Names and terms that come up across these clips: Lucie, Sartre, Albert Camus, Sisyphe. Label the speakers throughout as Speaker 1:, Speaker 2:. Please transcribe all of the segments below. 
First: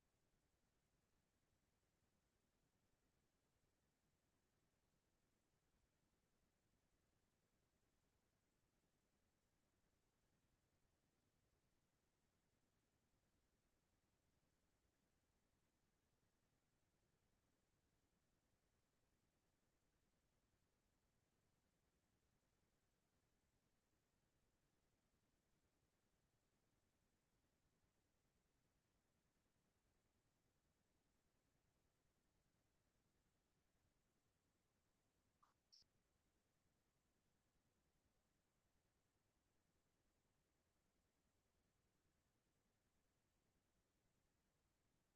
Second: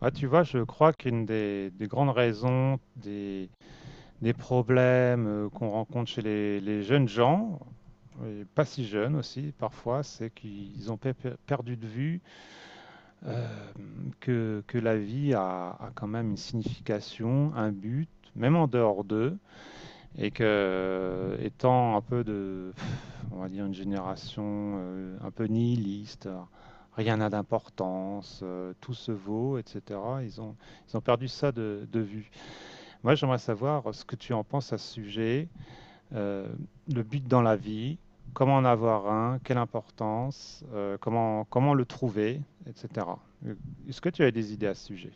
Speaker 1: Ah, tu vois, je crois qu'une des grandes raisons des problèmes qu'on rencontre chez les jeunes gens, et pas si jeunes aussi parfois, c'est qu'ils ont perdu de vue euh, que la vie a quand même une signification, un but, même en dehors d'eux, et que étant un peu de, on va dire, une génération un peu nihiliste, rien n'a d'importance, tout se vaut, etc., ils ont perdu ça de vue. Moi, j'aimerais savoir ce que tu en penses à ce sujet, euh, le but dans la vie, comment en avoir un, quelle importance, comment le trouver, etc. Euh, Est-ce que tu as des idées à ce sujet?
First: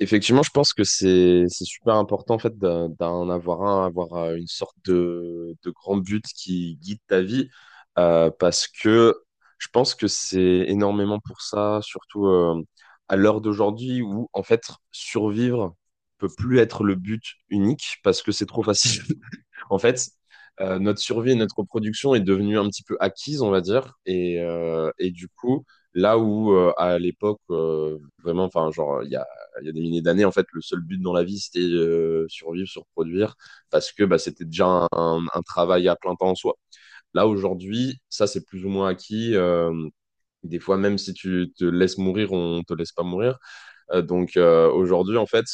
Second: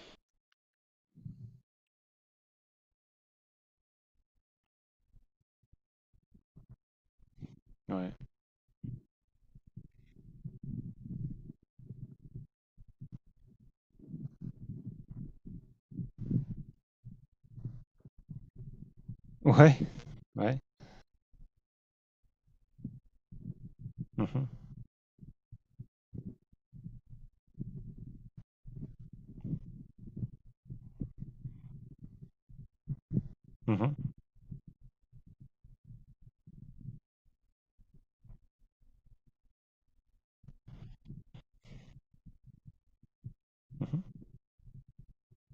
Speaker 2: Effectivement, je pense que c'est super important en fait d'en avoir un, avoir une sorte de grand but qui guide ta vie,
Speaker 1: Ouais,
Speaker 2: parce que je pense que c'est énormément pour ça, surtout à l'heure d'aujourd'hui où en fait survivre peut plus être le but unique parce que c'est trop facile.
Speaker 1: ouais,
Speaker 2: En fait,
Speaker 1: ouais.
Speaker 2: notre survie et notre reproduction est devenue un petit peu acquise, on va dire. Et,
Speaker 1: mhm,
Speaker 2: euh, et du coup, là où à l'époque, vraiment, enfin, genre, il y a des milliers d'années, en fait, le seul but dans la vie, c'était survivre, se reproduire, parce que
Speaker 1: mhm,
Speaker 2: bah, c'était déjà un travail à plein temps en soi. Là, aujourd'hui, ça, c'est plus ou moins acquis. Des fois, même si tu te laisses mourir, on te laisse pas mourir. Euh,
Speaker 1: mhm.
Speaker 2: donc euh, aujourd'hui, en fait,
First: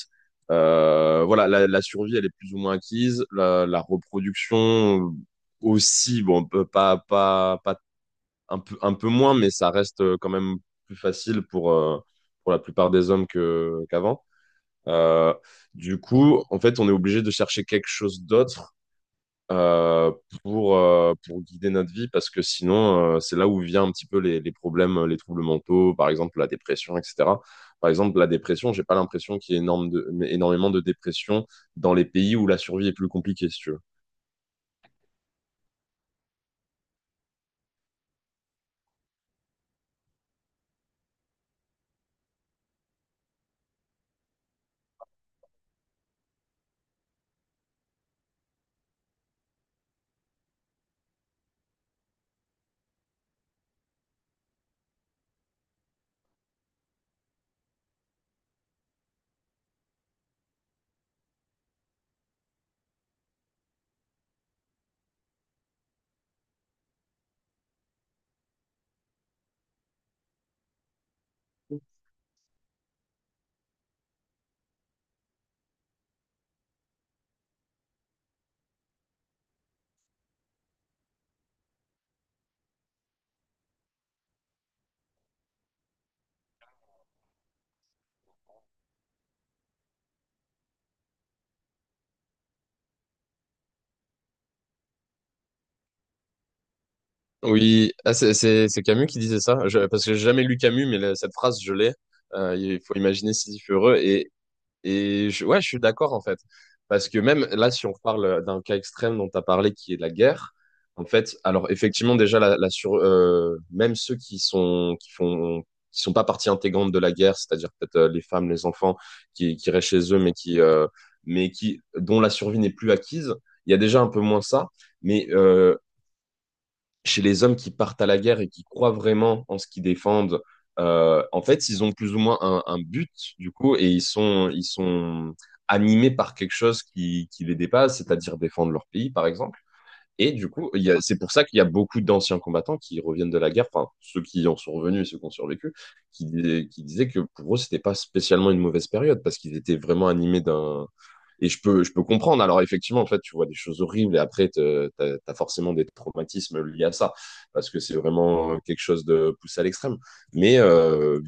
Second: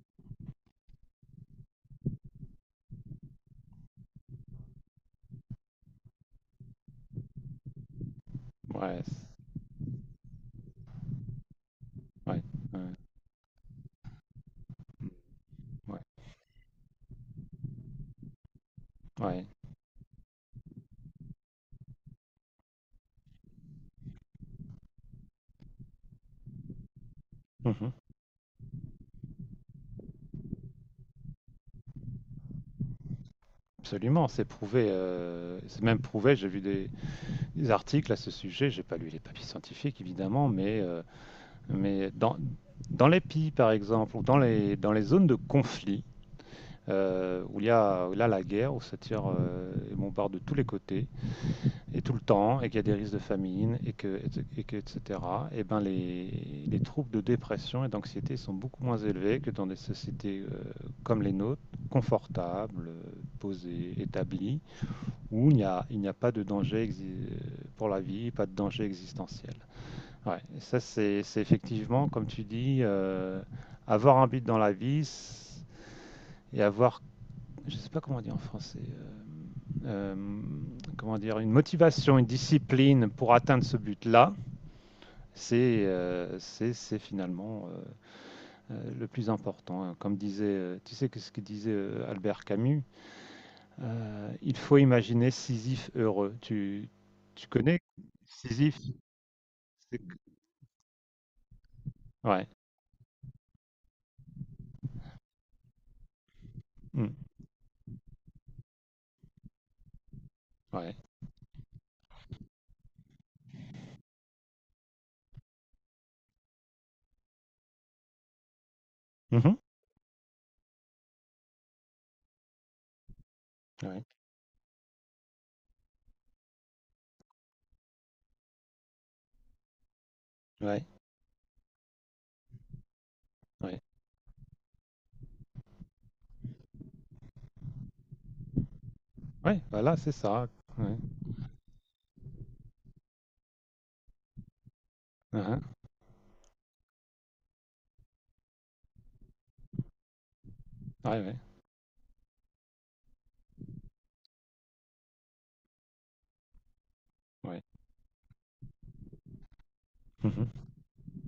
Speaker 2: voilà, survie, elle est plus ou moins acquise. La reproduction aussi, bon, on peut pas, pas, pas un peu, un
Speaker 1: Ouais,
Speaker 2: peu
Speaker 1: c-
Speaker 2: moins, mais ça reste quand même plus facile pour, euh,
Speaker 1: ouais,
Speaker 2: pour la plupart
Speaker 1: ouais,
Speaker 2: des hommes qu'avant. Euh, du
Speaker 1: ouais,
Speaker 2: coup, en fait, on est obligé de chercher quelque chose d'autre
Speaker 1: ouais,
Speaker 2: euh, pour guider notre vie, parce que sinon, c'est là où vient un petit peu les problèmes, les troubles mentaux, par exemple la dépression, etc.
Speaker 1: mhm.
Speaker 2: Par exemple, la dépression, j'ai pas l'impression qu'il y ait énorme de, mais énormément de dépression dans les pays où la survie est plus compliquée, si tu veux.
Speaker 1: Absolument, c'est prouvé. C'est même prouvé. J'ai vu des articles à ce sujet. J'ai pas lu les papiers scientifiques, évidemment, mais dans, dans les pays, par exemple, ou dans les zones de conflit, où il y a où là, la guerre, où ça tire et bombarde de tous les côtés, et tout le temps, et qu'il y a des risques de famine, et que etc., et ben les troubles de dépression et d'anxiété sont beaucoup moins élevés que dans des sociétés comme les nôtres, confortables, posées, établies, où il n'y a pas de danger pour la vie, pas de danger existentiel. Ouais, ça c'est effectivement, comme tu dis, avoir un but dans la vie et avoir, je sais pas comment dire en français, euh, comment dire, une motivation, une discipline pour atteindre ce but-là, c'est finalement le plus important. Comme disait, tu sais que ce que disait Albert Camus, il faut imaginer Sisyphe heureux. Tu connais
Speaker 2: Oui, ah,
Speaker 1: Sisyphe?
Speaker 2: c'est Camus qui disait ça. Parce que j'ai
Speaker 1: c'est-
Speaker 2: jamais lu Camus, mais cette phrase, je l'ai.
Speaker 1: Ouais.
Speaker 2: Il faut imaginer Sisyphe heureux. Et ouais, je suis d'accord en fait. Parce
Speaker 1: Mm.
Speaker 2: que même là, si on parle d'un cas extrême dont tu as parlé, qui est la guerre,
Speaker 1: Ouais.
Speaker 2: en fait, alors effectivement, déjà, même ceux qui sont pas partie intégrante de la guerre, c'est-à-dire peut-être les femmes, les enfants qui,
Speaker 1: Mhm.
Speaker 2: qui restent chez eux, mais qui, dont la survie n'est plus acquise, il y a déjà
Speaker 1: Ouais.
Speaker 2: un peu moins ça. Mais chez les hommes qui partent à la guerre et qui croient vraiment en ce qu'ils défendent,
Speaker 1: Ouais.
Speaker 2: en fait, ils ont plus ou moins un but, du coup,
Speaker 1: Ouais.
Speaker 2: et ils sont animés par quelque chose qui les dépasse, c'est-à-dire défendre leur pays, par exemple.
Speaker 1: Ouais, voilà, c'est
Speaker 2: Et
Speaker 1: ça.
Speaker 2: du coup,
Speaker 1: Ouais.
Speaker 2: c'est pour ça qu'il y a beaucoup d'anciens combattants qui reviennent de la guerre, enfin, ceux qui en sont revenus et ceux qui ont
Speaker 1: Uh-huh.
Speaker 2: survécu, qui disaient que pour eux, c'était pas spécialement une mauvaise période parce qu'ils étaient vraiment animés d'un.
Speaker 1: Ouais, ouais,
Speaker 2: Et je peux comprendre. Alors, effectivement, en fait, tu vois des choses horribles et après, t'as forcément des traumatismes liés à ça
Speaker 1: ouais.
Speaker 2: parce que c'est vraiment quelque chose de poussé à l'extrême. Mais
Speaker 1: Mhm.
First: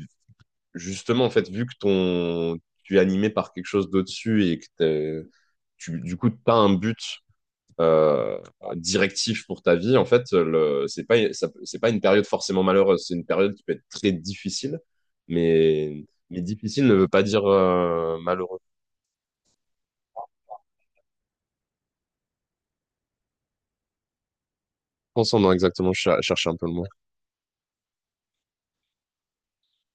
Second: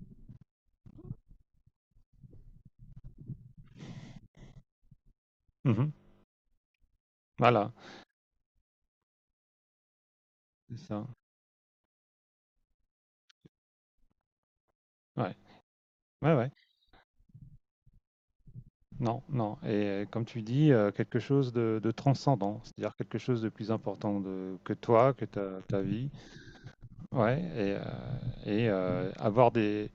Speaker 2: justement, en fait, vu que tu es animé par quelque chose d'au-dessus et que
Speaker 1: Mhm.
Speaker 2: tu, du coup, t'as un but
Speaker 1: Voilà,
Speaker 2: euh, directif pour ta vie, en fait,
Speaker 1: c'est
Speaker 2: c'est
Speaker 1: ça.
Speaker 2: pas, ça- c'est pas une période forcément malheureuse. C'est une période qui peut être très difficile,
Speaker 1: Ouais,
Speaker 2: mais,
Speaker 1: ouais,
Speaker 2: mais
Speaker 1: ouais.
Speaker 2: difficile ne veut pas dire malheureux.
Speaker 1: Non, non. Et comme tu dis, quelque chose de transcendant, c'est-à-dire quelque chose de plus important que toi, que
Speaker 2: Pensons dans
Speaker 1: ta
Speaker 2: exactement,
Speaker 1: vie.
Speaker 2: chercher un peu le mot.
Speaker 1: Ouais, avoir des,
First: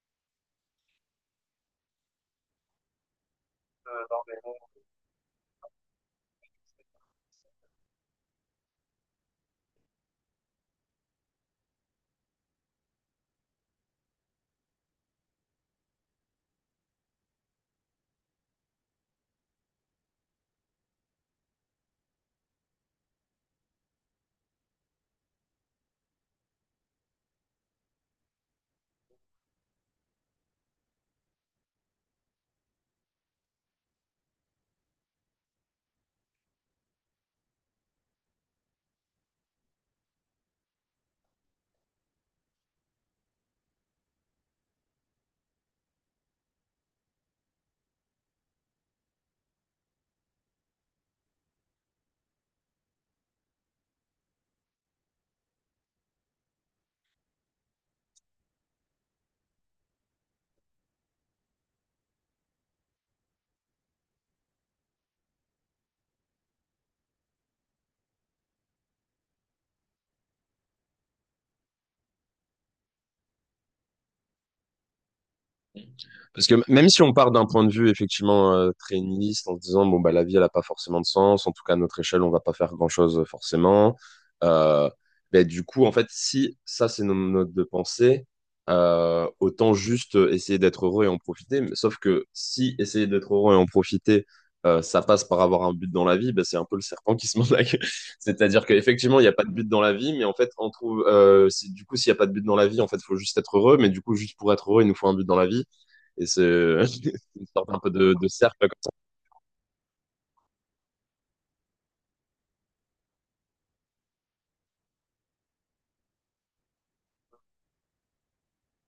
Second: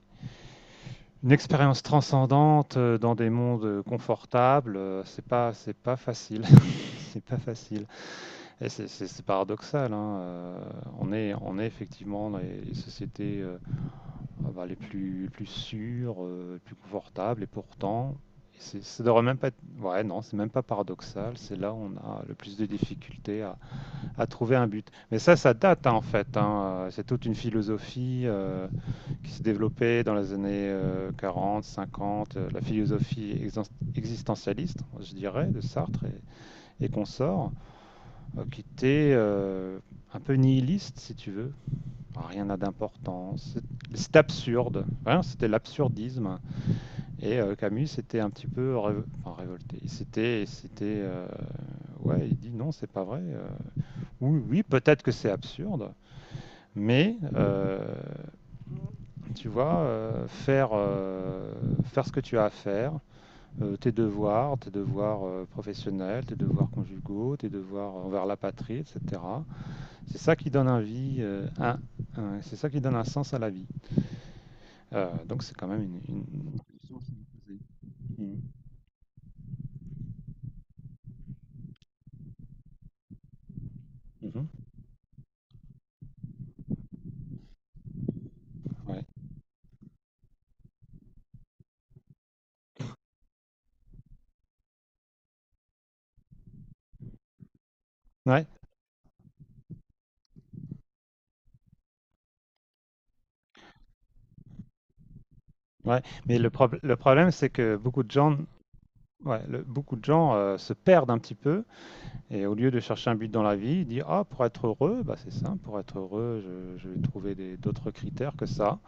Speaker 1: une expérience transcendante dans des mondes confortables, euh, c'est pas facile. C'est pas facile. Et c'est paradoxal, hein, on est effectivement dans les sociétés. Ah bah, les plus sûrs, les plus confortables, et pourtant, ça devrait même pas être... Ouais, non, c'est même pas paradoxal, c'est là où on a le plus de difficultés à trouver un but. Mais ça date hein, en fait, hein, c'est toute une philosophie qui s'est développée dans les années 40, 50, la philosophie existentialiste, je dirais, de Sartre et consorts, qui était un peu nihiliste, si tu veux, enfin, rien n'a d'importance. C'est absurde. Vraiment, c'était l'absurdisme. Et Camus était un petit peu enfin, révolté. C'était, Ouais, il dit non, c'est pas vrai. Oui, oui, peut-être que c'est absurde, mais tu vois, faire ce que tu as à faire, euh, tes devoirs professionnels, tes devoirs conjugaux, tes devoirs envers la patrie, etc. C'est ça qui donne un vie, c'est ça qui donne un sens à la vie. Donc c'est quand même une
Speaker 2: Parce que
Speaker 1: une
Speaker 2: même si on part d'un point de vue
Speaker 1: mmh.
Speaker 2: effectivement très nihiliste en se disant bon bah la vie elle a pas forcément de sens, en tout cas à notre échelle on va pas faire grand-chose forcément.
Speaker 1: Mmh.
Speaker 2: Euh, ben, du coup en fait si ça c'est nos notes de pensée,
Speaker 1: Ouais.
Speaker 2: autant juste essayer d'être heureux et en profiter. Mais, sauf que si essayer d'être heureux et en profiter ça passe par avoir un but dans la vie, ben, c'est un peu le serpent qui se mord la queue.
Speaker 1: Ouais,
Speaker 2: C'est-à-dire qu'effectivement il n'y a pas de but dans la vie, mais en fait on trouve s'il n'y a pas de but dans la vie en fait faut juste être heureux, mais du coup juste pour être heureux il nous faut un but dans la vie
Speaker 1: ouais,
Speaker 2: et
Speaker 1: mais
Speaker 2: c'est
Speaker 1: le problème,
Speaker 2: une
Speaker 1: c'est
Speaker 2: sorte
Speaker 1: que
Speaker 2: un peu
Speaker 1: beaucoup de
Speaker 2: de
Speaker 1: gens
Speaker 2: cercle.
Speaker 1: ouais, le beaucoup de gens, se perdent un petit peu et au lieu de chercher un but dans la vie, ils disent: «Ah, pour être heureux, bah, c'est simple, pour être heureux, je vais trouver des d'autres critères que ça,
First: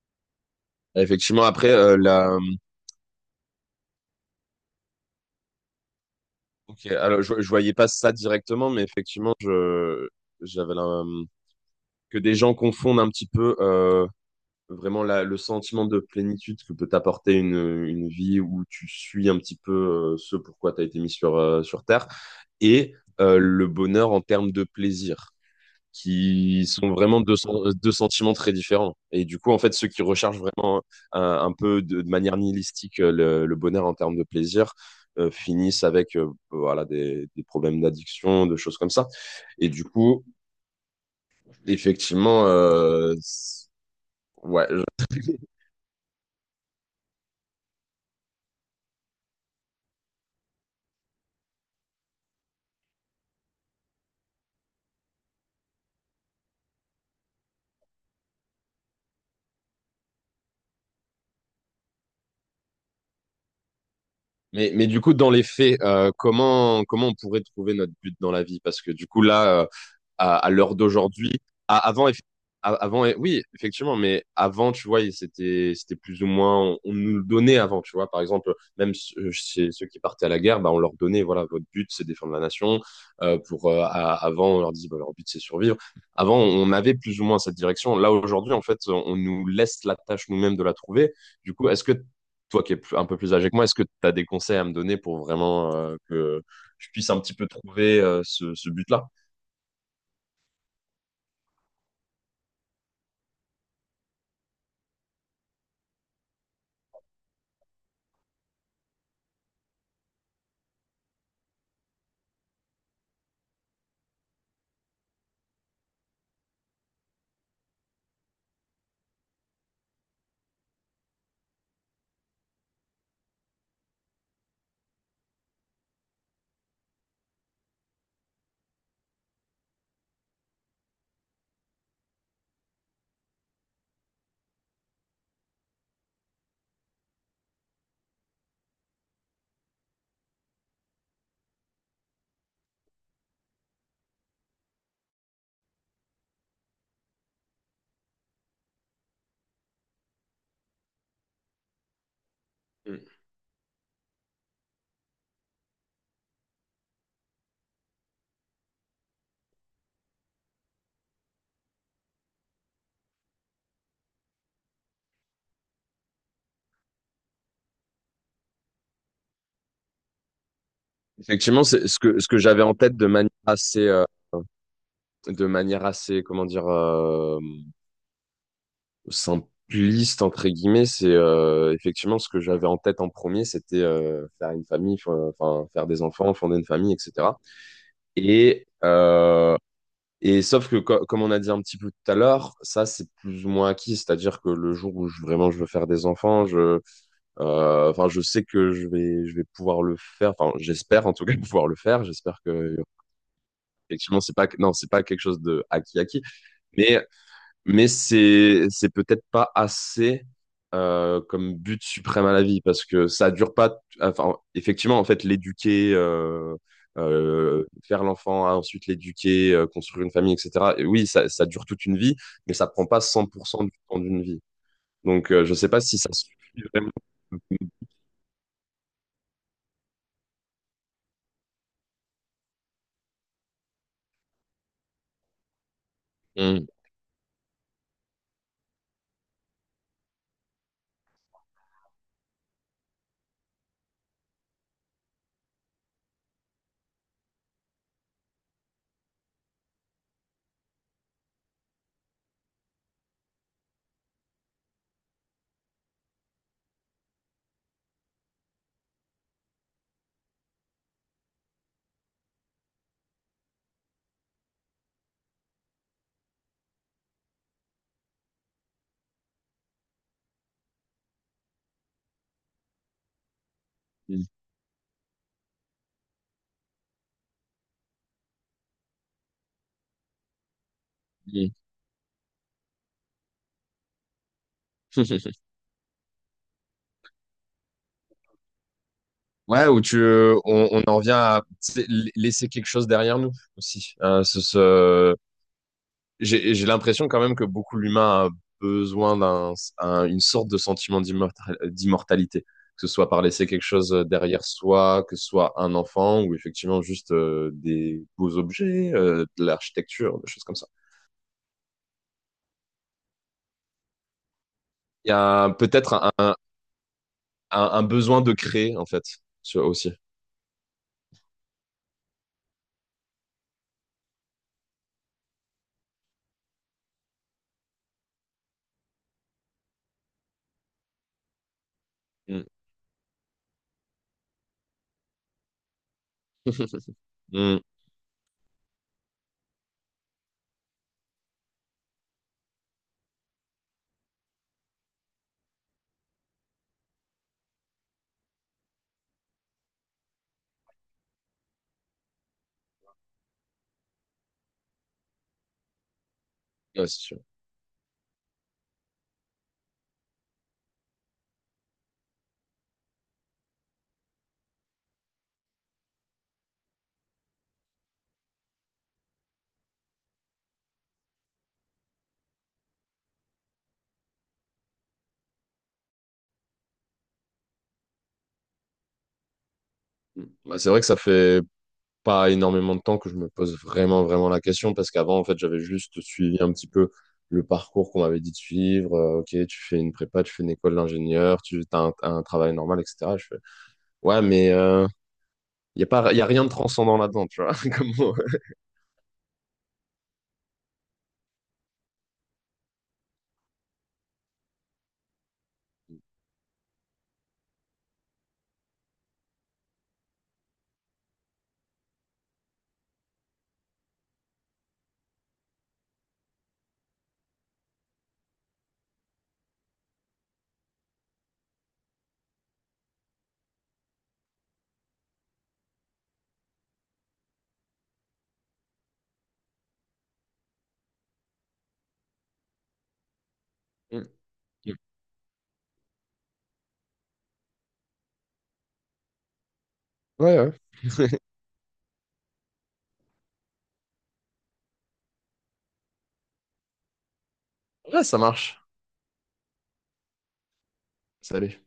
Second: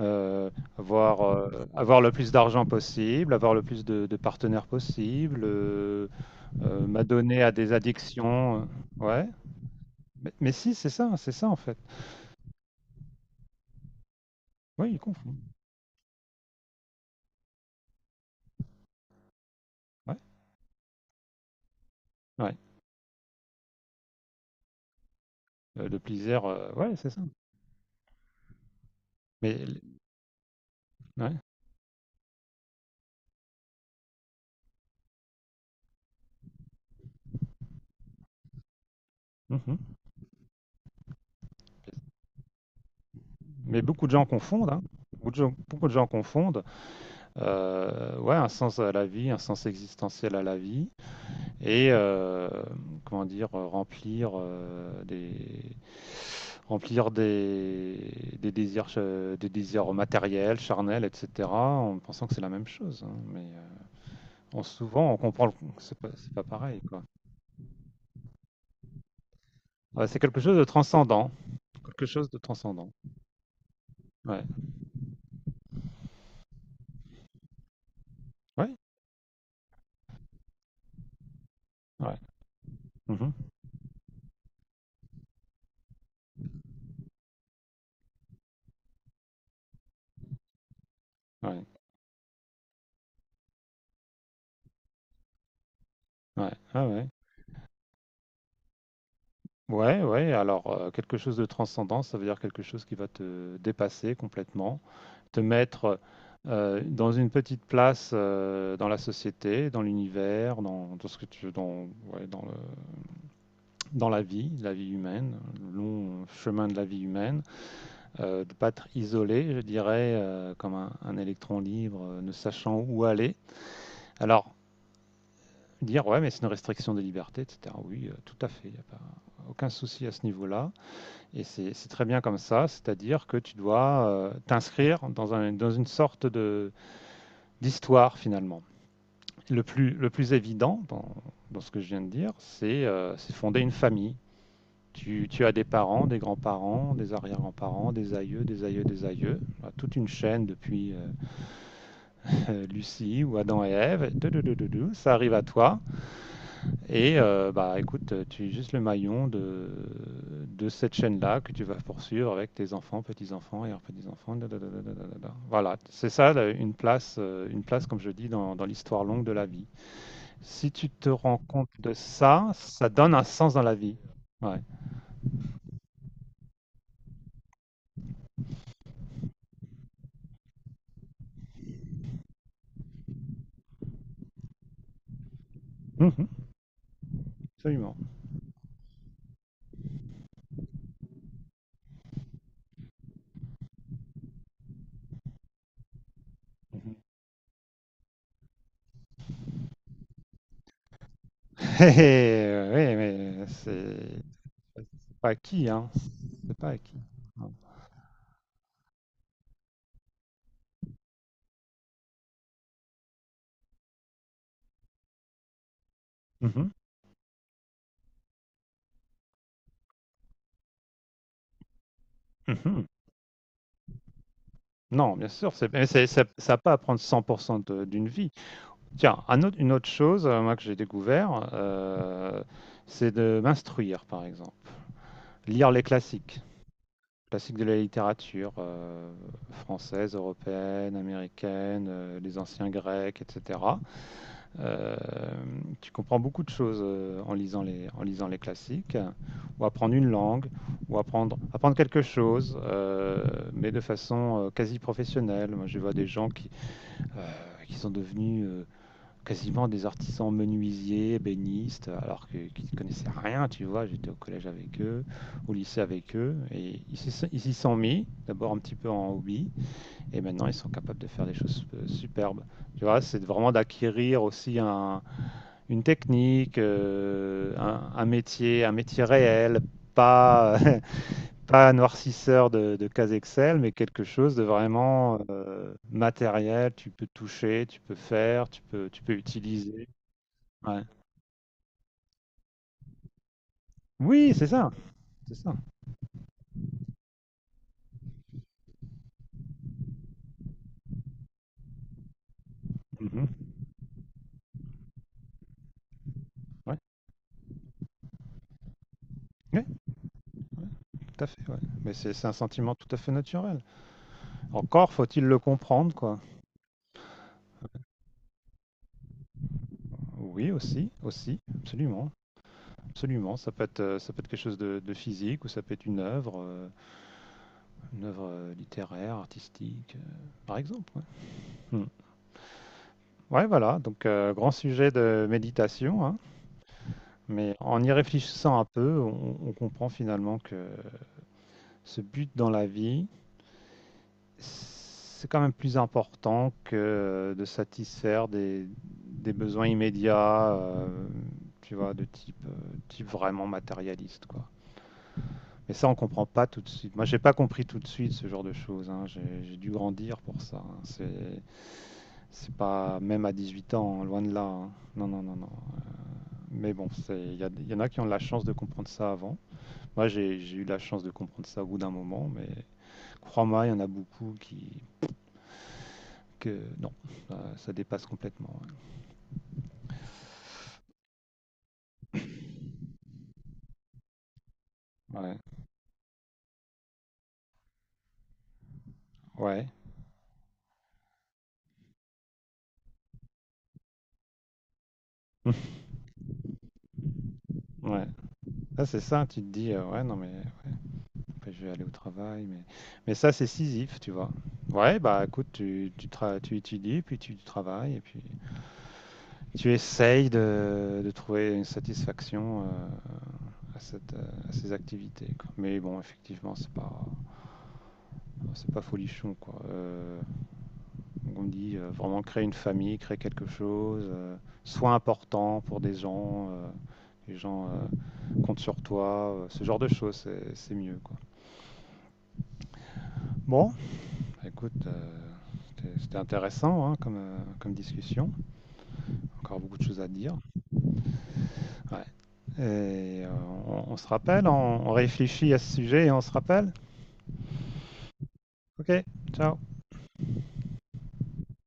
Speaker 1: heu, avoir,
Speaker 2: Effectivement,
Speaker 1: heu,
Speaker 2: après,
Speaker 1: avoir le plus d'argent possible, avoir le plus de partenaires possible,
Speaker 2: ok, alors, je,
Speaker 1: m'adonner
Speaker 2: je
Speaker 1: à des
Speaker 2: voyais pas ça
Speaker 1: addictions»,
Speaker 2: directement, mais
Speaker 1: ouais,
Speaker 2: effectivement,
Speaker 1: mais
Speaker 2: j'avais
Speaker 1: si,
Speaker 2: la...
Speaker 1: c'est ça, en fait.
Speaker 2: que des gens confondent un petit peu
Speaker 1: Oui, ils
Speaker 2: vraiment le
Speaker 1: confondent,
Speaker 2: sentiment de plénitude que peut t'apporter une vie où tu suis un petit peu
Speaker 1: ouais,
Speaker 2: ce pourquoi tu as été mis sur Terre
Speaker 1: ouais.
Speaker 2: et le bonheur en termes de plaisir.
Speaker 1: Le plaisir,
Speaker 2: Qui sont
Speaker 1: ouais, c'est
Speaker 2: vraiment
Speaker 1: ça.
Speaker 2: deux, deux sentiments très différents. Et du coup,
Speaker 1: Mais,
Speaker 2: en fait, ceux
Speaker 1: l-
Speaker 2: qui recherchent vraiment un,
Speaker 1: ouais.
Speaker 2: un peu de manière nihilistique le bonheur en termes de plaisir finissent avec voilà, des problèmes d'addiction, de choses comme ça. Et du
Speaker 1: Mhm.
Speaker 2: coup, effectivement,
Speaker 1: Mais beaucoup de gens
Speaker 2: ouais.
Speaker 1: confondent, hein. Beaucoup de gens confondent, ouais, un sens à la vie, un sens existentiel à la vie, et comment dire, euh, remplir des désirs matériels, charnels, etc., en pensant que c'est la même chose. Hein. Mais
Speaker 2: Mais du
Speaker 1: souvent,
Speaker 2: coup,
Speaker 1: on
Speaker 2: dans les
Speaker 1: comprend
Speaker 2: faits,
Speaker 1: que c'est pas pareil,
Speaker 2: comment,
Speaker 1: quoi.
Speaker 2: comment on pourrait trouver notre but dans la vie? Parce que du coup, là,
Speaker 1: Ouais, c'est
Speaker 2: à,
Speaker 1: quelque
Speaker 2: à
Speaker 1: chose de
Speaker 2: l'heure
Speaker 1: transcendant,
Speaker 2: d'aujourd'hui. À-
Speaker 1: quelque
Speaker 2: Avant, eff-
Speaker 1: chose de
Speaker 2: à-
Speaker 1: transcendant.
Speaker 2: avant, eh, oui, effectivement, mais
Speaker 1: Ouais,
Speaker 2: avant, tu vois, c'était plus ou moins, on nous le donnait avant, tu vois. Par exemple,
Speaker 1: ouais,
Speaker 2: même ceux, chez ceux qui partaient à la guerre, bah, on leur donnait, voilà, votre but, c'est
Speaker 1: ouais.
Speaker 2: défendre la nation.
Speaker 1: Mhm.
Speaker 2: Avant, on leur disait, bah, leur but, c'est survivre. Avant, on avait plus ou moins cette direction. Là, aujourd'hui, en fait, on nous laisse la tâche nous-mêmes de la trouver. Du
Speaker 1: Ouais,
Speaker 2: coup, est-ce que toi qui es un peu plus âgé que moi, est-ce que tu as des conseils à me donner pour vraiment que
Speaker 1: ouais, ah
Speaker 2: je
Speaker 1: ouais.
Speaker 2: puisse un petit peu trouver ce but-là?
Speaker 1: Ouais, ouais, alors quelque chose de transcendant, ça veut dire quelque chose qui va te dépasser complètement, te mettre dans une petite place dans la société, dans l'univers, dans, dans ce que tu dans, ouais, dans, le, dans la vie humaine, le long chemin de la vie humaine, de pas être isolé, je dirais, comme un électron libre, ne sachant où aller. Alors, dire, ouais, mais c'est une restriction des libertés, etc. Oui, tout à fait, il n'y a pas aucun souci à ce niveau-là. Et c'est très bien comme ça, c'est-à-dire que tu dois t'inscrire dans, dans une sorte de d'histoire finalement. Le plus évident dans, dans ce que je viens de dire, c'est fonder une famille. Tu as des parents, des grands-parents, des arrière-grands-parents, des aïeux. Voilà, toute une chaîne depuis Lucie ou Adam et Ève. Et tout, tout, tout, tout, tout, ça arrive à toi. Et bah écoute, tu es juste le maillon de cette chaîne-là que tu vas poursuivre avec tes enfants, petits-enfants et leurs petits-enfants. Da, da, da, da, da, da, da. Voilà, c'est ça là, une place comme je dis dans, dans l'histoire longue de la vie. Si tu te rends
Speaker 2: Effectivement,
Speaker 1: compte
Speaker 2: c'est
Speaker 1: de
Speaker 2: ce que
Speaker 1: ça,
Speaker 2: j'avais en
Speaker 1: ça
Speaker 2: tête de
Speaker 1: donne un
Speaker 2: manière
Speaker 1: sens dans la
Speaker 2: assez
Speaker 1: vie. Ouais.
Speaker 2: comment dire simpliste entre guillemets, c'est effectivement ce que j'avais en tête en premier, c'était faire une famille, enfin faire des
Speaker 1: Mhm,
Speaker 2: enfants, fonder une famille, etc.
Speaker 1: absolument.
Speaker 2: Et euh, et sauf que comme on a dit un petit peu tout à l'heure, ça c'est plus ou moins acquis, c'est-à-dire que le jour où vraiment je veux faire des enfants, je
Speaker 1: Mhm.
Speaker 2: enfin je sais que je vais pouvoir le faire, enfin j'espère en tout cas pouvoir le faire, j'espère
Speaker 1: Eh,
Speaker 2: que
Speaker 1: oui, mais
Speaker 2: effectivement, c'est pas, non, c'est pas
Speaker 1: c'est
Speaker 2: quelque
Speaker 1: pas
Speaker 2: chose de
Speaker 1: acquis, hein.
Speaker 2: acquis acquis,
Speaker 1: C'est pas acquis.
Speaker 2: mais,
Speaker 1: Non,
Speaker 2: mais c'est peut-être pas assez comme but suprême à la vie parce que ça dure pas. Enfin, effectivement, en fait,
Speaker 1: mhm,
Speaker 2: faire l'enfant, hein, ensuite l'éduquer, construire une famille, etc. Et oui, ça dure toute une vie, mais ça
Speaker 1: mhm.
Speaker 2: prend pas 100% du temps d'une vie.
Speaker 1: Non, bien
Speaker 2: Donc,
Speaker 1: sûr,
Speaker 2: je sais pas si ça
Speaker 1: ça n'a
Speaker 2: suffit
Speaker 1: pas à
Speaker 2: vraiment.
Speaker 1: prendre 100% d'une vie. Tiens, une autre chose, moi, que j'ai découvert, c'est de m'instruire, par exemple. Lire les classiques,
Speaker 2: Mm.
Speaker 1: classiques de la littérature française, européenne, américaine, les anciens grecs, etc. Euh, Tu comprends beaucoup de choses en lisant les classiques, ou apprendre une langue, ou apprendre, apprendre quelque chose, mais de façon quasi professionnelle. Moi, je vois des gens euh, qui sont devenus quasiment des artisans menuisiers, ébénistes, qu'ils ne connaissaient rien, tu vois. J'étais au collège avec eux, au lycée avec eux, et ils s'y sont mis, d'abord un petit peu en hobby, et maintenant ils sont capables de faire des choses superbes. Tu vois, c'est vraiment d'acquérir aussi une technique, euh, un métier réel, pas,
Speaker 2: Mm.
Speaker 1: pas un noircisseur de case Excel, mais quelque chose de vraiment matériel. Tu peux toucher, tu peux faire, tu peux
Speaker 2: Ouais, où
Speaker 1: utiliser.
Speaker 2: tu, euh, on,
Speaker 1: Ouais.
Speaker 2: on en revient à tu sais, laisser quelque chose derrière nous aussi.
Speaker 1: Oui, c'est ça, c'est ça.
Speaker 2: J'ai l'impression quand même que beaucoup l'humain a besoin une sorte de sentiment d'immortalité, que ce soit par laisser
Speaker 1: Mhm.
Speaker 2: quelque chose derrière soi, que ce soit un enfant ou
Speaker 1: Ouais.
Speaker 2: effectivement juste des beaux objets, de
Speaker 1: Oui,
Speaker 2: l'architecture, des choses comme
Speaker 1: ouais,
Speaker 2: ça.
Speaker 1: tout à fait. Ouais. Mais c'est un sentiment tout à fait naturel. Encore
Speaker 2: Il y
Speaker 1: faut-il le
Speaker 2: a
Speaker 1: comprendre,
Speaker 2: peut-être un,
Speaker 1: quoi.
Speaker 2: un, un besoin de créer en fait, aussi.
Speaker 1: Oui, aussi, aussi, absolument, absolument. Ça peut être quelque chose de physique ou ça peut être une œuvre littéraire, artistique, par exemple. Ouais, hmm.
Speaker 2: Mm.
Speaker 1: Ouais, voilà. Donc grand sujet de méditation, hein. Mais
Speaker 2: Mm.
Speaker 1: en y réfléchissant un peu, on comprend finalement que ce but dans la vie, c'est quand même plus important que de satisfaire des besoins immédiats, tu vois, de type, type vraiment matérialiste, quoi. Mais ça, on comprend pas tout de
Speaker 2: Ouais,
Speaker 1: suite.
Speaker 2: c'est
Speaker 1: Moi, j'ai
Speaker 2: sûr.
Speaker 1: pas compris tout de suite ce genre de choses. Hein. J'ai dû grandir pour ça. Hein. C'est pas même à 18 ans, hein, loin de là. Hein. Non, non, non, non. Mais bon, il y, il y en a qui ont la chance de comprendre ça avant. Moi, j'ai eu la chance de comprendre ça au bout d'un moment, mais crois-moi, il y en a beaucoup qui, que non, ça dépasse complètement.
Speaker 2: Mm. Bah, c'est vrai que ça fait pas énormément de temps que je me pose vraiment, vraiment la question parce qu'avant, en
Speaker 1: Ouais,
Speaker 2: fait, j'avais juste suivi un petit peu le parcours qu'on m'avait dit de suivre. Ok, tu
Speaker 1: ouais,
Speaker 2: fais une prépa, tu fais une école d'ingénieur, tu as un travail normal, etc. Je fais, ouais, mais
Speaker 1: ouais.
Speaker 2: il y a rien de transcendant là-dedans, tu vois. Comme
Speaker 1: Ouais.
Speaker 2: moi.
Speaker 1: Ça, c'est ça, tu te dis, ouais, non, mais ouais, après, je vais aller au travail, mais ça, c'est Sisyphe, tu vois. Ouais, bah écoute, tu étudies, puis tu travailles, et puis tu essayes de trouver une satisfaction à, cette, à ces activités, quoi. Mais bon, effectivement, c'est pas folichon, quoi. Donc on dit vraiment créer une famille, créer quelque chose, sois important pour des gens, les gens comptent sur toi, ce genre de choses, c'est mieux, quoi. Bon,
Speaker 2: Mm.
Speaker 1: bah, écoute, c'était intéressant hein, comme discussion, encore beaucoup de choses à dire.
Speaker 2: Ouais, ouais.
Speaker 1: Ouais. Et on se rappelle, on réfléchit à ce sujet et on se rappelle.
Speaker 2: Ouais, ça marche.
Speaker 1: Ok, ciao.
Speaker 2: Salut.